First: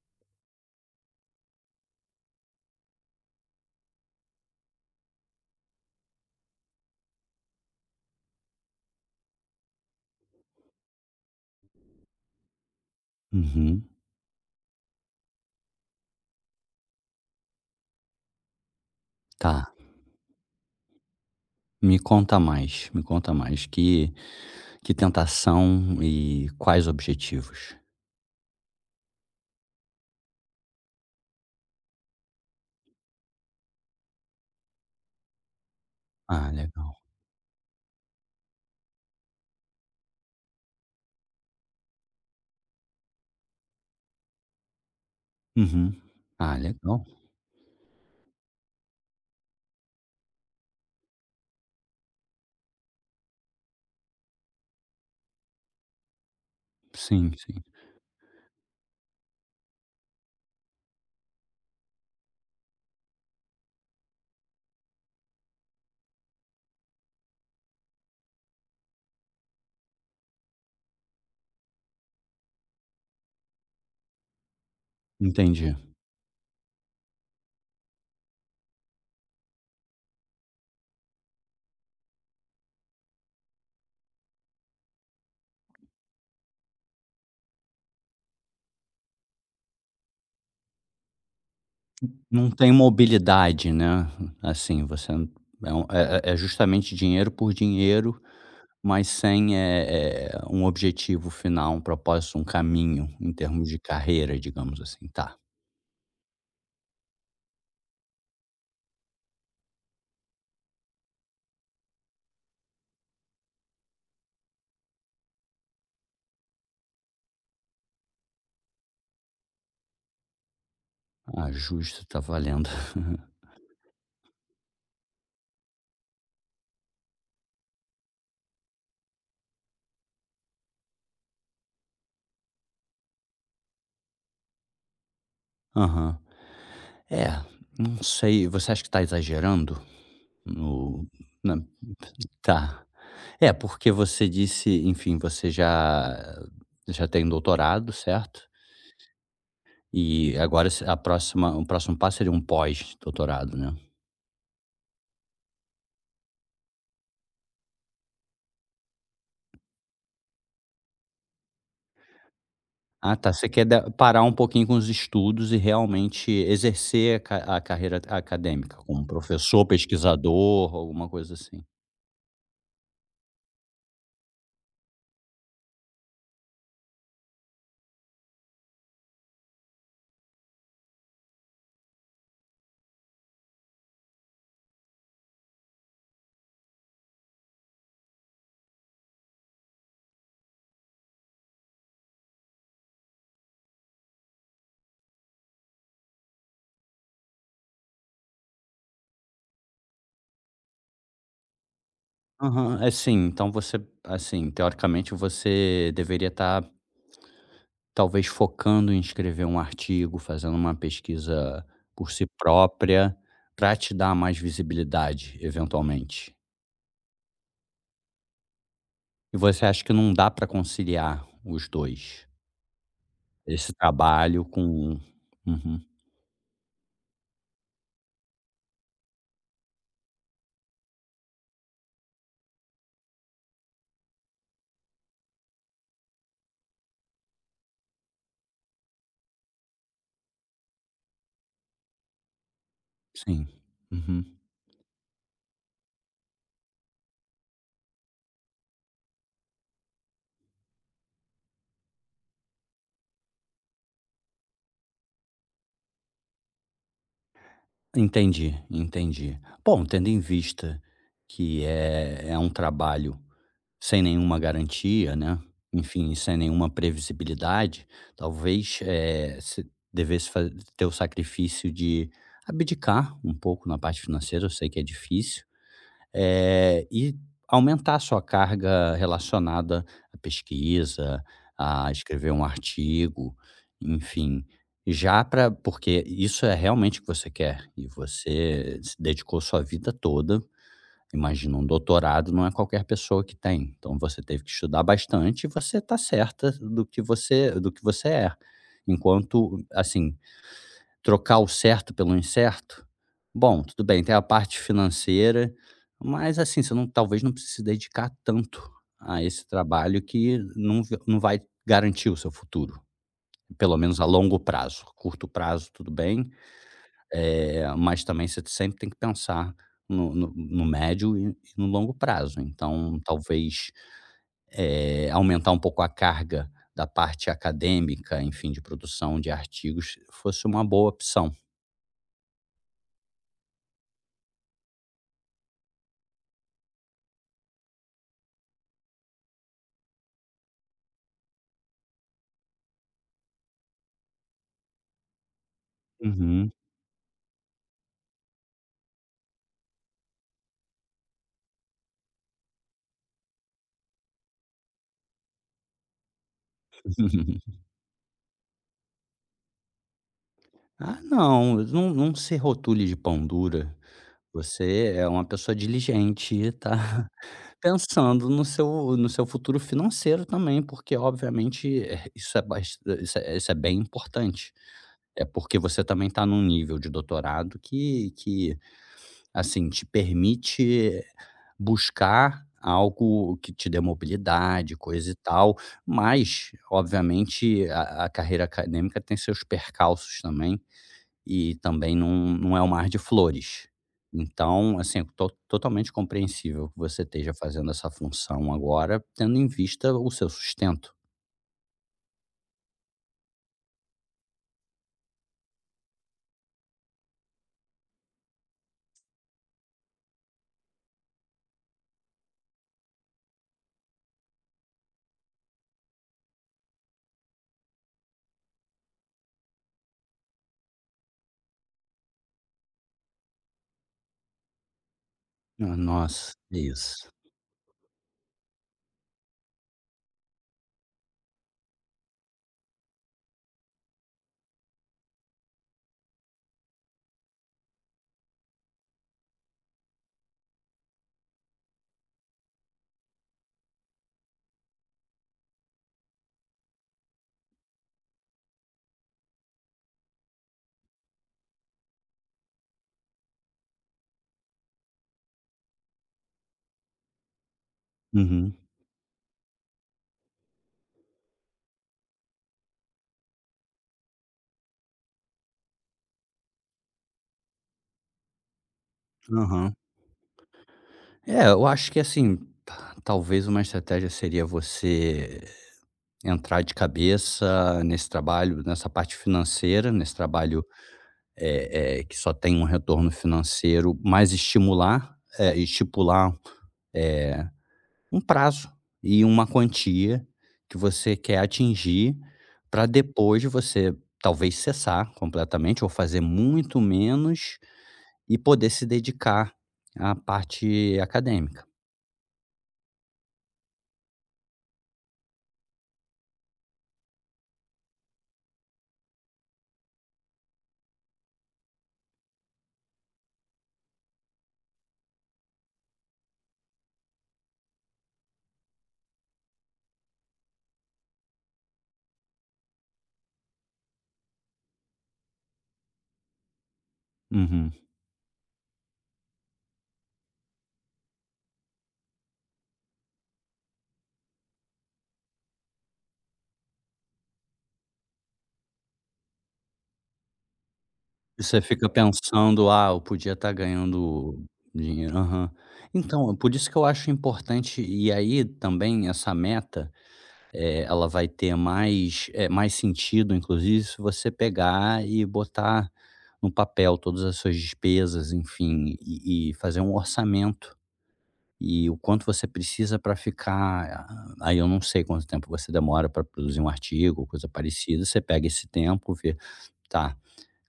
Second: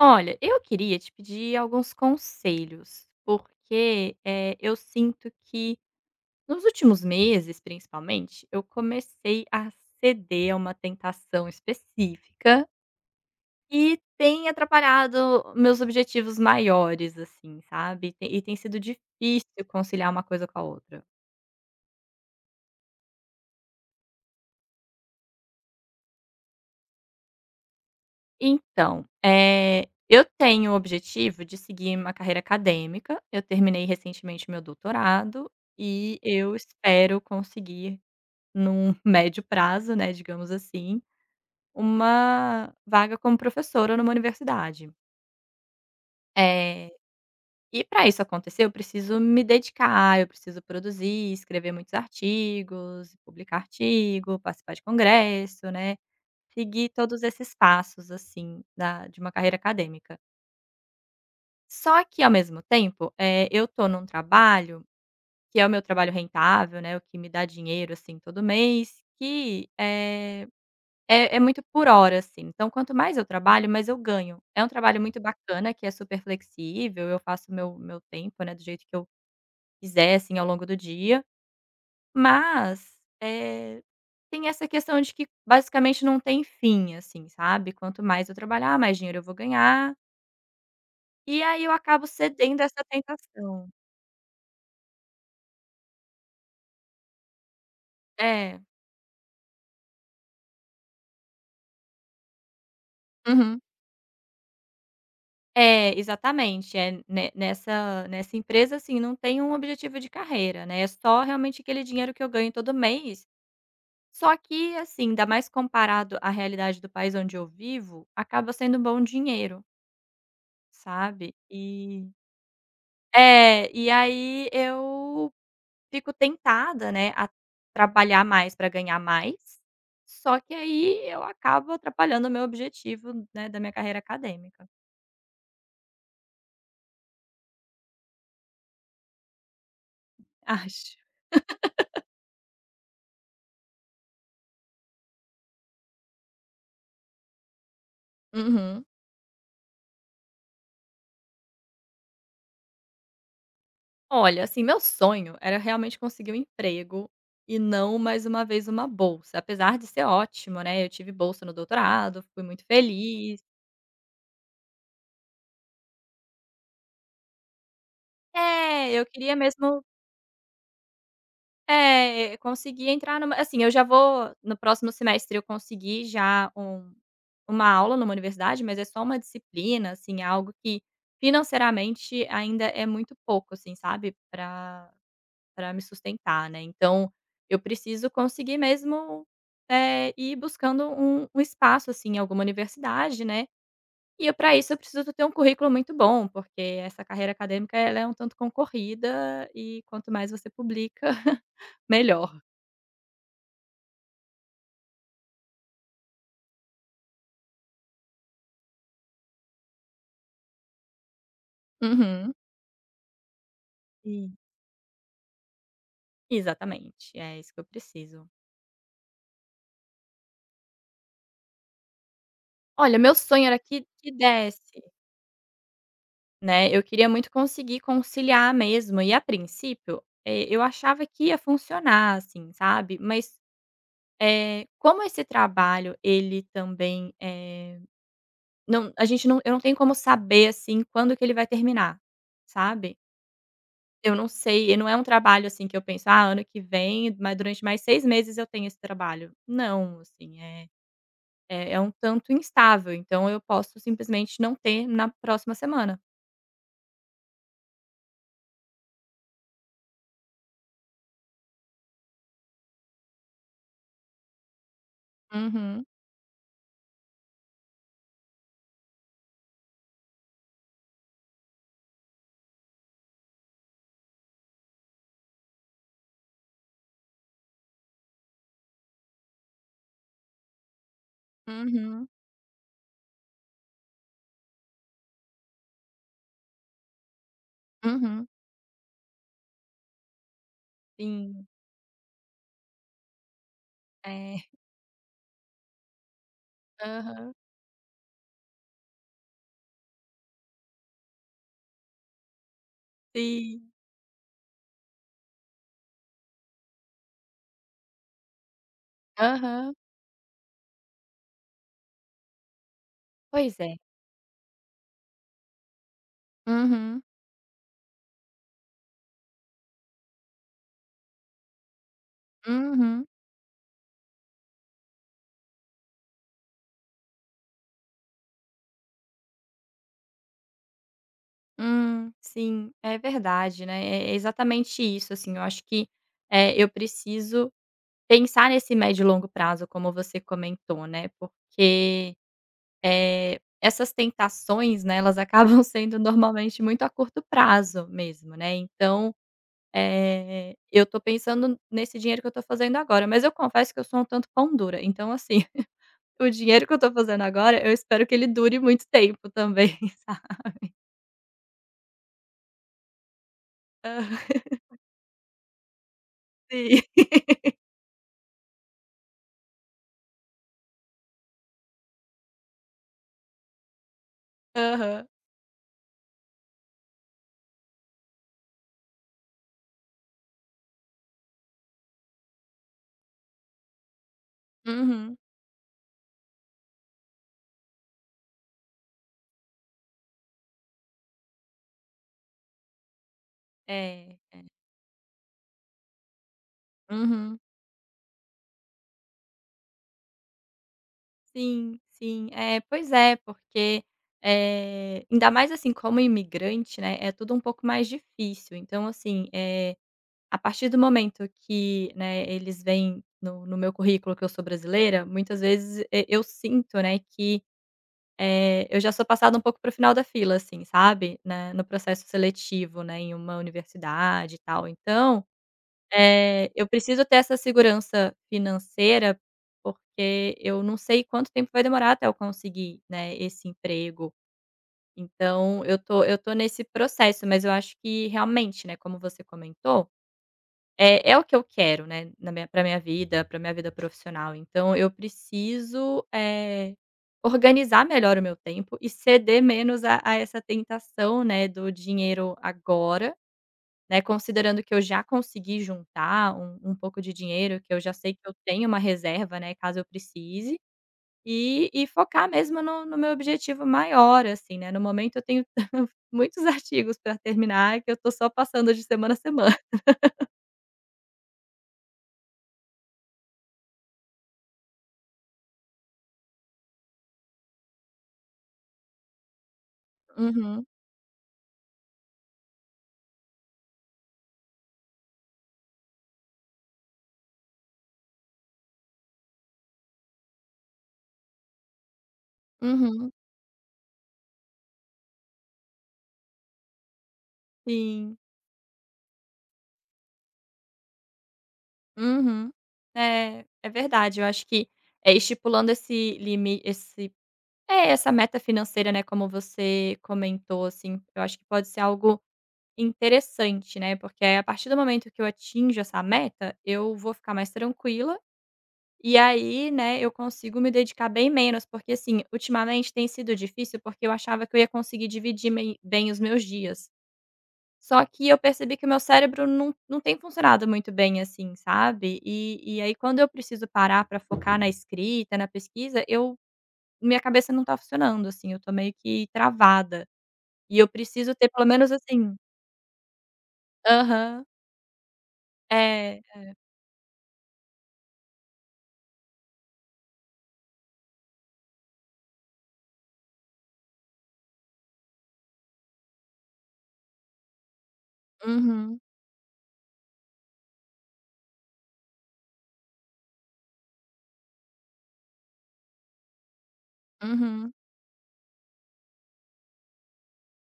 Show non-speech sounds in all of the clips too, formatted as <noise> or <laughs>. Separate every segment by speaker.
Speaker 1: Olha, eu queria te pedir alguns conselhos porque, eu sinto que nos últimos meses, principalmente, eu comecei a ceder a uma tentação específica
Speaker 2: Uhum.
Speaker 1: e tem atrapalhado meus objetivos maiores, assim, sabe, e tem sido
Speaker 2: Tá,
Speaker 1: difícil conciliar uma coisa com a outra.
Speaker 2: me conta mais, me conta mais. Que tentação e quais objetivos?
Speaker 1: Então, eu tenho o objetivo de seguir uma carreira acadêmica, eu terminei recentemente meu doutorado e
Speaker 2: Ah,
Speaker 1: eu
Speaker 2: legal.
Speaker 1: espero conseguir num <laughs> médio prazo, né, digamos assim, uma vaga como professora numa universidade.
Speaker 2: Uhum. Ah,
Speaker 1: Eh,
Speaker 2: legal.
Speaker 1: e para isso acontecer eu preciso me dedicar, eu preciso produzir, escrever muitos artigos, publicar artigo, participar de congresso, né, seguir todos
Speaker 2: Sim,
Speaker 1: esses
Speaker 2: sim.
Speaker 1: passos, assim, da de uma carreira acadêmica. Só que ao mesmo tempo, eu estou num trabalho que é o meu trabalho rentável, né, o que me dá dinheiro, assim, todo mês, que, é muito por hora, assim, então quanto mais eu trabalho, mais eu ganho. É um trabalho muito bacana
Speaker 2: Entendi.
Speaker 1: que é super flexível, eu faço meu tempo, né, do jeito que eu quiser, assim, ao longo do dia, mas, eh, tem essa questão de que basicamente não tem fim, assim, sabe. Quanto mais eu trabalhar, mais dinheiro eu vou ganhar, e aí eu acabo
Speaker 2: Não
Speaker 1: cedendo a
Speaker 2: tem
Speaker 1: essa tentação.
Speaker 2: mobilidade, né, assim, é um é é é justamente dinheiro por dinheiro,
Speaker 1: É.
Speaker 2: mas sem, um objetivo final, um propósito, um caminho em
Speaker 1: Uhum.
Speaker 2: termos de carreira, digamos assim. Tá.
Speaker 1: É, exatamente, é ne nessa nessa empresa, assim, não tem um objetivo de carreira, né, é só realmente aquele dinheiro que eu ganho todo mês. Só que, assim, ainda mais comparado à realidade do país onde eu vivo, acaba sendo um bom dinheiro, sabe.
Speaker 2: Ah, justo,
Speaker 1: E
Speaker 2: tá valendo. <laughs>
Speaker 1: é, e aí eu fico tentada, né, a trabalhar mais para ganhar mais, só que aí eu acabo atrapalhando o meu objetivo, né, da minha carreira acadêmica.
Speaker 2: Aham. É, não sei, você acha que está exagerando
Speaker 1: <laughs> Acho.
Speaker 2: no na tá. É, porque você disse, enfim, você já tem doutorado, certo?
Speaker 1: Uhum.
Speaker 2: E agora se a próxima o próximo passo seria um pós-doutorado, né?
Speaker 1: Olha, assim, meu sonho era realmente conseguir um emprego e não mais uma vez uma bolsa, apesar de ser ótimo, né, eu tive bolsa no doutorado, fui muito
Speaker 2: Ah, tá,
Speaker 1: feliz.
Speaker 2: você quer da parar um pouquinho com os estudos e realmente exercer a ca a carreira acadêmica
Speaker 1: É, eu
Speaker 2: como
Speaker 1: queria
Speaker 2: professor,
Speaker 1: mesmo
Speaker 2: pesquisador, alguma coisa assim.
Speaker 1: é, conseguir entrar numa, assim, eu já vou, no próximo semestre eu consegui já uma aula numa universidade, mas é só uma disciplina, assim, é algo que financeiramente ainda é muito pouco, assim, sabe, pra me sustentar, né. Então eu preciso conseguir mesmo, ir buscando um espaço, assim, em alguma universidade, né. E para isso eu preciso ter um currículo muito bom, porque essa carreira acadêmica ela é um tanto concorrida e quanto mais você publica, <laughs> melhor.
Speaker 2: Aham, é sim, então você, assim, teoricamente você deveria estar talvez focando em escrever um artigo, fazendo uma pesquisa por si
Speaker 1: Uhum.
Speaker 2: própria, para te dar
Speaker 1: Sim.
Speaker 2: mais visibilidade, eventualmente.
Speaker 1: Exatamente, é isso que eu preciso.
Speaker 2: E você acha que não dá para conciliar os 2,
Speaker 1: Olha, meu sonho era
Speaker 2: esse
Speaker 1: que
Speaker 2: trabalho
Speaker 1: desse,
Speaker 2: com, uhum,
Speaker 1: né, eu queria muito conseguir conciliar mesmo e, a princípio, eu achava que ia funcionar, assim, sabe, mas, como esse trabalho ele também, eh, não a gente não eu não tenho como saber, assim, quando que ele vai terminar, sabe?
Speaker 2: sim.
Speaker 1: Eu
Speaker 2: Uhum.
Speaker 1: não sei, e não é um trabalho, assim, que eu penso: "Ah, ano que vem, mas durante mais 6 meses eu tenho esse trabalho". Não, assim, é um tanto instável, então eu posso simplesmente não ter na próxima semana.
Speaker 2: Entendi, entendi. Bom, tendo em vista que é um trabalho sem nenhuma garantia, né,
Speaker 1: Uhum,
Speaker 2: enfim, sem nenhuma previsibilidade, talvez, se devesse fa ter o sacrifício de abdicar um pouco na parte financeira, eu sei que é difícil, eh, e aumentar a sua carga relacionada à pesquisa, a
Speaker 1: uhum,
Speaker 2: escrever um artigo, enfim, já para, porque isso é realmente o que você quer e
Speaker 1: uhum.
Speaker 2: você se dedicou sua vida toda.
Speaker 1: Sim,
Speaker 2: Imagina, um doutorado não é qualquer pessoa que tem, então você teve
Speaker 1: é.
Speaker 2: que estudar bastante e você está certa do que
Speaker 1: Aham.
Speaker 2: você é. Enquanto, assim, trocar o certo pelo incerto, bom,
Speaker 1: Sim.
Speaker 2: tudo bem, tem a parte financeira, mas assim, você não talvez não precise dedicar tanto a esse
Speaker 1: Aham.
Speaker 2: trabalho que não vai garantir o seu futuro,
Speaker 1: Pois é.
Speaker 2: pelo menos a longo prazo. Curto prazo, tudo bem,
Speaker 1: Uhum,
Speaker 2: mas também você sempre tem que pensar no médio e no longo prazo. Então,
Speaker 1: uhum.
Speaker 2: talvez, aumentar um pouco a carga da parte acadêmica, enfim, de produção de artigos, fosse uma boa opção.
Speaker 1: Sim, é verdade, né, é é exatamente isso, assim, eu acho que, é, eu preciso pensar nesse médio e longo prazo, como você comentou, né, porque, essas tentações, né, elas acabam <laughs> sendo
Speaker 2: Uhum.
Speaker 1: normalmente muito a curto prazo mesmo, né, então, eu estou pensando nesse dinheiro que eu estou fazendo agora, mas eu confesso que eu sou um tanto pão dura, então assim, <laughs> o dinheiro que eu estou fazendo agora,
Speaker 2: <laughs>
Speaker 1: eu espero que ele dure muito tempo também, <laughs> sabe.
Speaker 2: Ah, não, não se rotule de pão dura.
Speaker 1: Aham.
Speaker 2: Você é uma pessoa diligente e tá
Speaker 1: Sim.
Speaker 2: <laughs> pensando no seu futuro financeiro também, porque obviamente, isso é bast isso é bem importante.
Speaker 1: Aham.
Speaker 2: É porque você também está num nível de doutorado que, assim, te permite buscar algo que te dê mobilidade, coisa e
Speaker 1: Uhum.
Speaker 2: tal, mas, obviamente, a carreira acadêmica tem seus percalços também, e também não é um mar de flores.
Speaker 1: É, é.
Speaker 2: Então, assim, é to totalmente compreensível que você esteja
Speaker 1: Uhum.
Speaker 2: fazendo essa função agora, tendo em vista o seu sustento.
Speaker 1: Sim, sim. É, pois é, porque, ainda mais, assim, como imigrante, né, é tudo um pouco mais difícil. Então, assim, é a partir do momento que, né, eles veem no meu currículo que eu sou brasileira, muitas vezes e eu sinto, né, que, eu já sou passada um pouco para o final da fila, assim, sabe, né, no processo seletivo, né, em uma universidade e tal. Então
Speaker 2: Ah, nossa, é
Speaker 1: eu preciso
Speaker 2: isso.
Speaker 1: ter essa segurança financeira, porque eu não sei quanto tempo vai demorar até eu conseguir, né, esse emprego. Então eu tô nesse processo, mas eu acho que realmente, né, como você comentou, é é o que eu quero, né, na minha vida, pra minha vida profissional. Então eu preciso, organizar melhor o meu tempo e ceder menos a essa tentação, né, do dinheiro agora, né, considerando que eu já consegui juntar um pouco de dinheiro, que eu já sei que eu
Speaker 2: Uhum.
Speaker 1: tenho uma reserva, né, caso eu precise, e focar mesmo no meu objetivo maior, assim, né. No momento eu tenho <laughs> muitos artigos para terminar, que eu tô só passando de semana a semana.
Speaker 2: Aham. É, eu acho que assim, ta talvez uma estratégia seria você entrar de cabeça nesse trabalho, nessa parte financeira, nesse trabalho,
Speaker 1: Uhum,
Speaker 2: que só tem um retorno financeiro, mas estipular, eh, um prazo e uma quantia que você quer atingir, para
Speaker 1: uhum,
Speaker 2: depois você talvez cessar completamente ou fazer muito menos
Speaker 1: sim,
Speaker 2: e poder se dedicar à parte acadêmica.
Speaker 1: uhum. É, é verdade, eu acho que, estipulando esse limite, esse, é, essa meta financeira, né, como você comentou, assim, eu acho que pode ser algo interessante, né, porque aí a partir do momento que eu atinjo essa meta, eu vou ficar mais tranquila, e aí, né, eu consigo me dedicar bem menos, porque assim, ultimamente tem sido difícil, porque eu achava que eu ia conseguir dividir mei bem os meus dias.
Speaker 2: Uhum.
Speaker 1: Só que eu percebi que o meu cérebro não tem funcionado muito bem assim, sabe. E aí quando eu preciso parar para focar na escrita, na pesquisa, eu minha cabeça não tá funcionando, assim, eu tô meio que travada. E eu preciso
Speaker 2: E
Speaker 1: ter
Speaker 2: você
Speaker 1: pelo
Speaker 2: fica
Speaker 1: menos assim.
Speaker 2: pensando: "Ah, eu podia estar ganhando
Speaker 1: Aham.
Speaker 2: dinheiro". Aham.
Speaker 1: É.
Speaker 2: Então, por isso que eu acho importante, e aí também essa meta, ela vai ter mais, mais sentido, inclusive, se você pegar e botar no papel todas as suas despesas, enfim,
Speaker 1: Uhum,
Speaker 2: e fazer um orçamento. E o quanto você precisa para ficar, ah, aí eu não sei quanto tempo você demora para produzir um artigo, coisa
Speaker 1: uhum,
Speaker 2: parecida, você pega esse tempo, vê: "Tá,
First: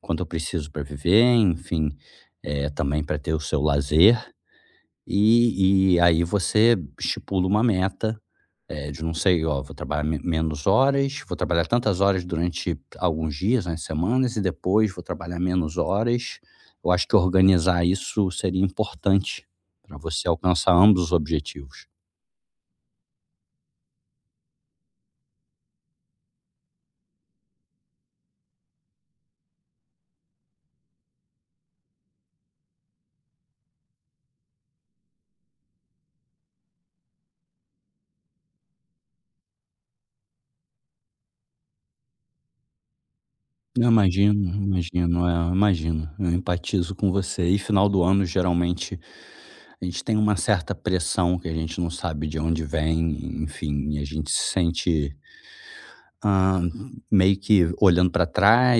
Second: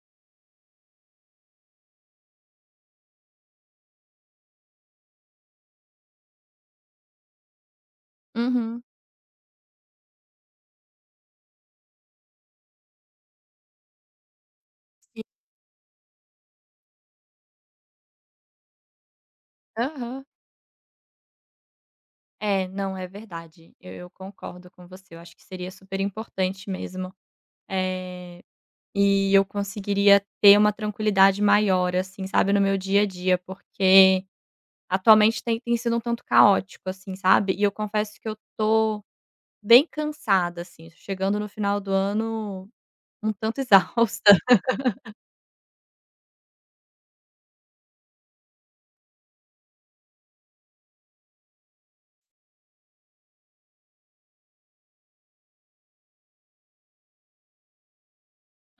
Speaker 2: quanto eu preciso para viver, enfim, também para ter o seu lazer". E aí você estipula uma meta,
Speaker 1: uhum,
Speaker 2: de não sei, ó, vou trabalhar me menos horas, vou trabalhar tantas horas durante alguns dias, né, semanas, e depois vou
Speaker 1: sim,
Speaker 2: trabalhar menos horas. Eu acho que organizar isso seria importante para
Speaker 1: aham.
Speaker 2: você alcançar ambos os objetivos.
Speaker 1: É, não, é verdade. Eu concordo com você, eu acho que seria super importante mesmo, é, e eu conseguiria ter uma tranquilidade maior, assim, sabe, no meu dia a dia, porque atualmente tem sido um tanto caótico, assim, sabe, e eu confesso que eu tô bem cansada, assim, chegando no final do ano um tanto
Speaker 2: Eu
Speaker 1: exausta.
Speaker 2: imagino, imagino, é, eu imagino. Eu empatizo com você. E final do ano, geralmente, a gente tem uma certa pressão que a gente não sabe de onde vem, enfim, e a gente se sente, ah, meio que olhando para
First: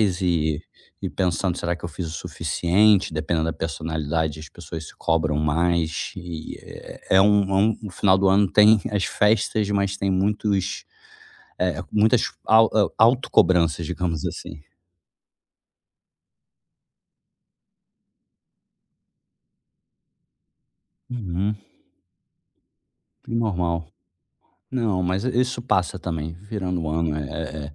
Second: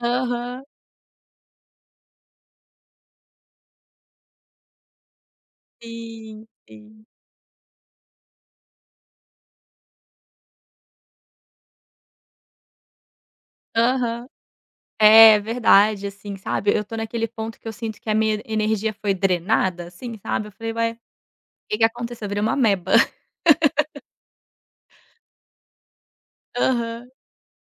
Speaker 1: <laughs> Aham,
Speaker 2: e pensando, será que eu fiz o suficiente? Dependendo da personalidade, as pessoas se cobram mais.
Speaker 1: sim,
Speaker 2: E
Speaker 1: sim.
Speaker 2: é, é um- o final do ano tem <laughs> as festas, mas tem muitos, é, autocobranças, digamos
Speaker 1: Aham.
Speaker 2: assim.
Speaker 1: É verdade, assim, sabe, eu tô naquele ponto que eu sinto que a minha energia foi drenada, assim, sabe, eu falei: "Ué, o
Speaker 2: Uhum,
Speaker 1: que que aconteceu? Eu virei uma ameba".
Speaker 2: normal. Não, mas isso passa também, virando o
Speaker 1: Aham.
Speaker 2: ano, é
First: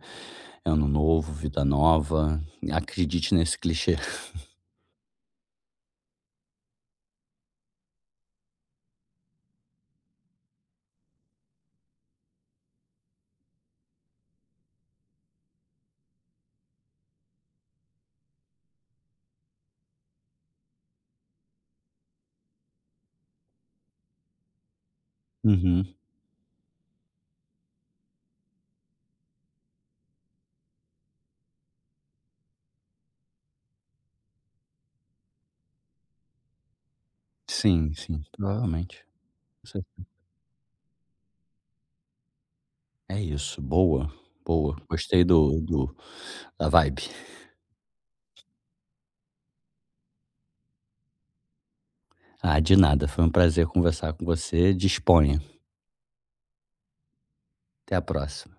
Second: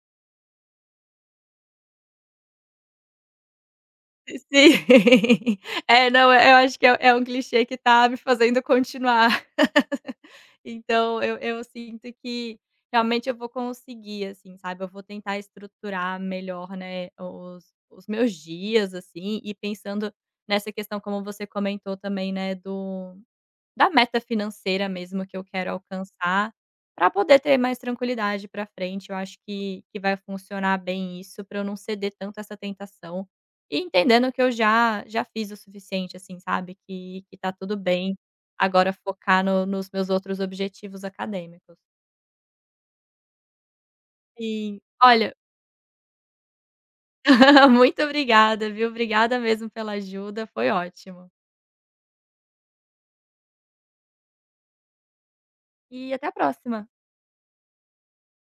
Speaker 2: é ano novo, vida nova, acredite nesse clichê. <laughs>
Speaker 1: Sim. <laughs> É, não, é, eu acho que é é um clichê que tá me fazendo continuar. <laughs> Então eu sinto que realmente eu vou conseguir, assim, sabe, eu vou tentar estruturar melhor, né, os meus dias, assim, e pensando nessa questão como você comentou também, né, do da meta financeira mesmo que eu quero
Speaker 2: Uhum.
Speaker 1: alcançar, para poder ter mais tranquilidade para frente. Eu acho que vai funcionar bem isso, para eu não ceder tanto a essa tentação, e entendendo que eu já fiz o suficiente, assim, sabe, que tá tudo
Speaker 2: Sim,
Speaker 1: bem
Speaker 2: sim,
Speaker 1: agora
Speaker 2: provavelmente.
Speaker 1: focar no
Speaker 2: Você
Speaker 1: nos meus outros objetivos acadêmicos.
Speaker 2: é isso, boa,
Speaker 1: Sim.
Speaker 2: gostei
Speaker 1: Olha,
Speaker 2: do da vibe.
Speaker 1: <laughs> muito obrigada, viu. Obrigada mesmo pela ajuda, foi ótimo.
Speaker 2: Ah, de nada, foi um prazer conversar com você, disponha.
Speaker 1: E até a próxima.
Speaker 2: Até a próxima.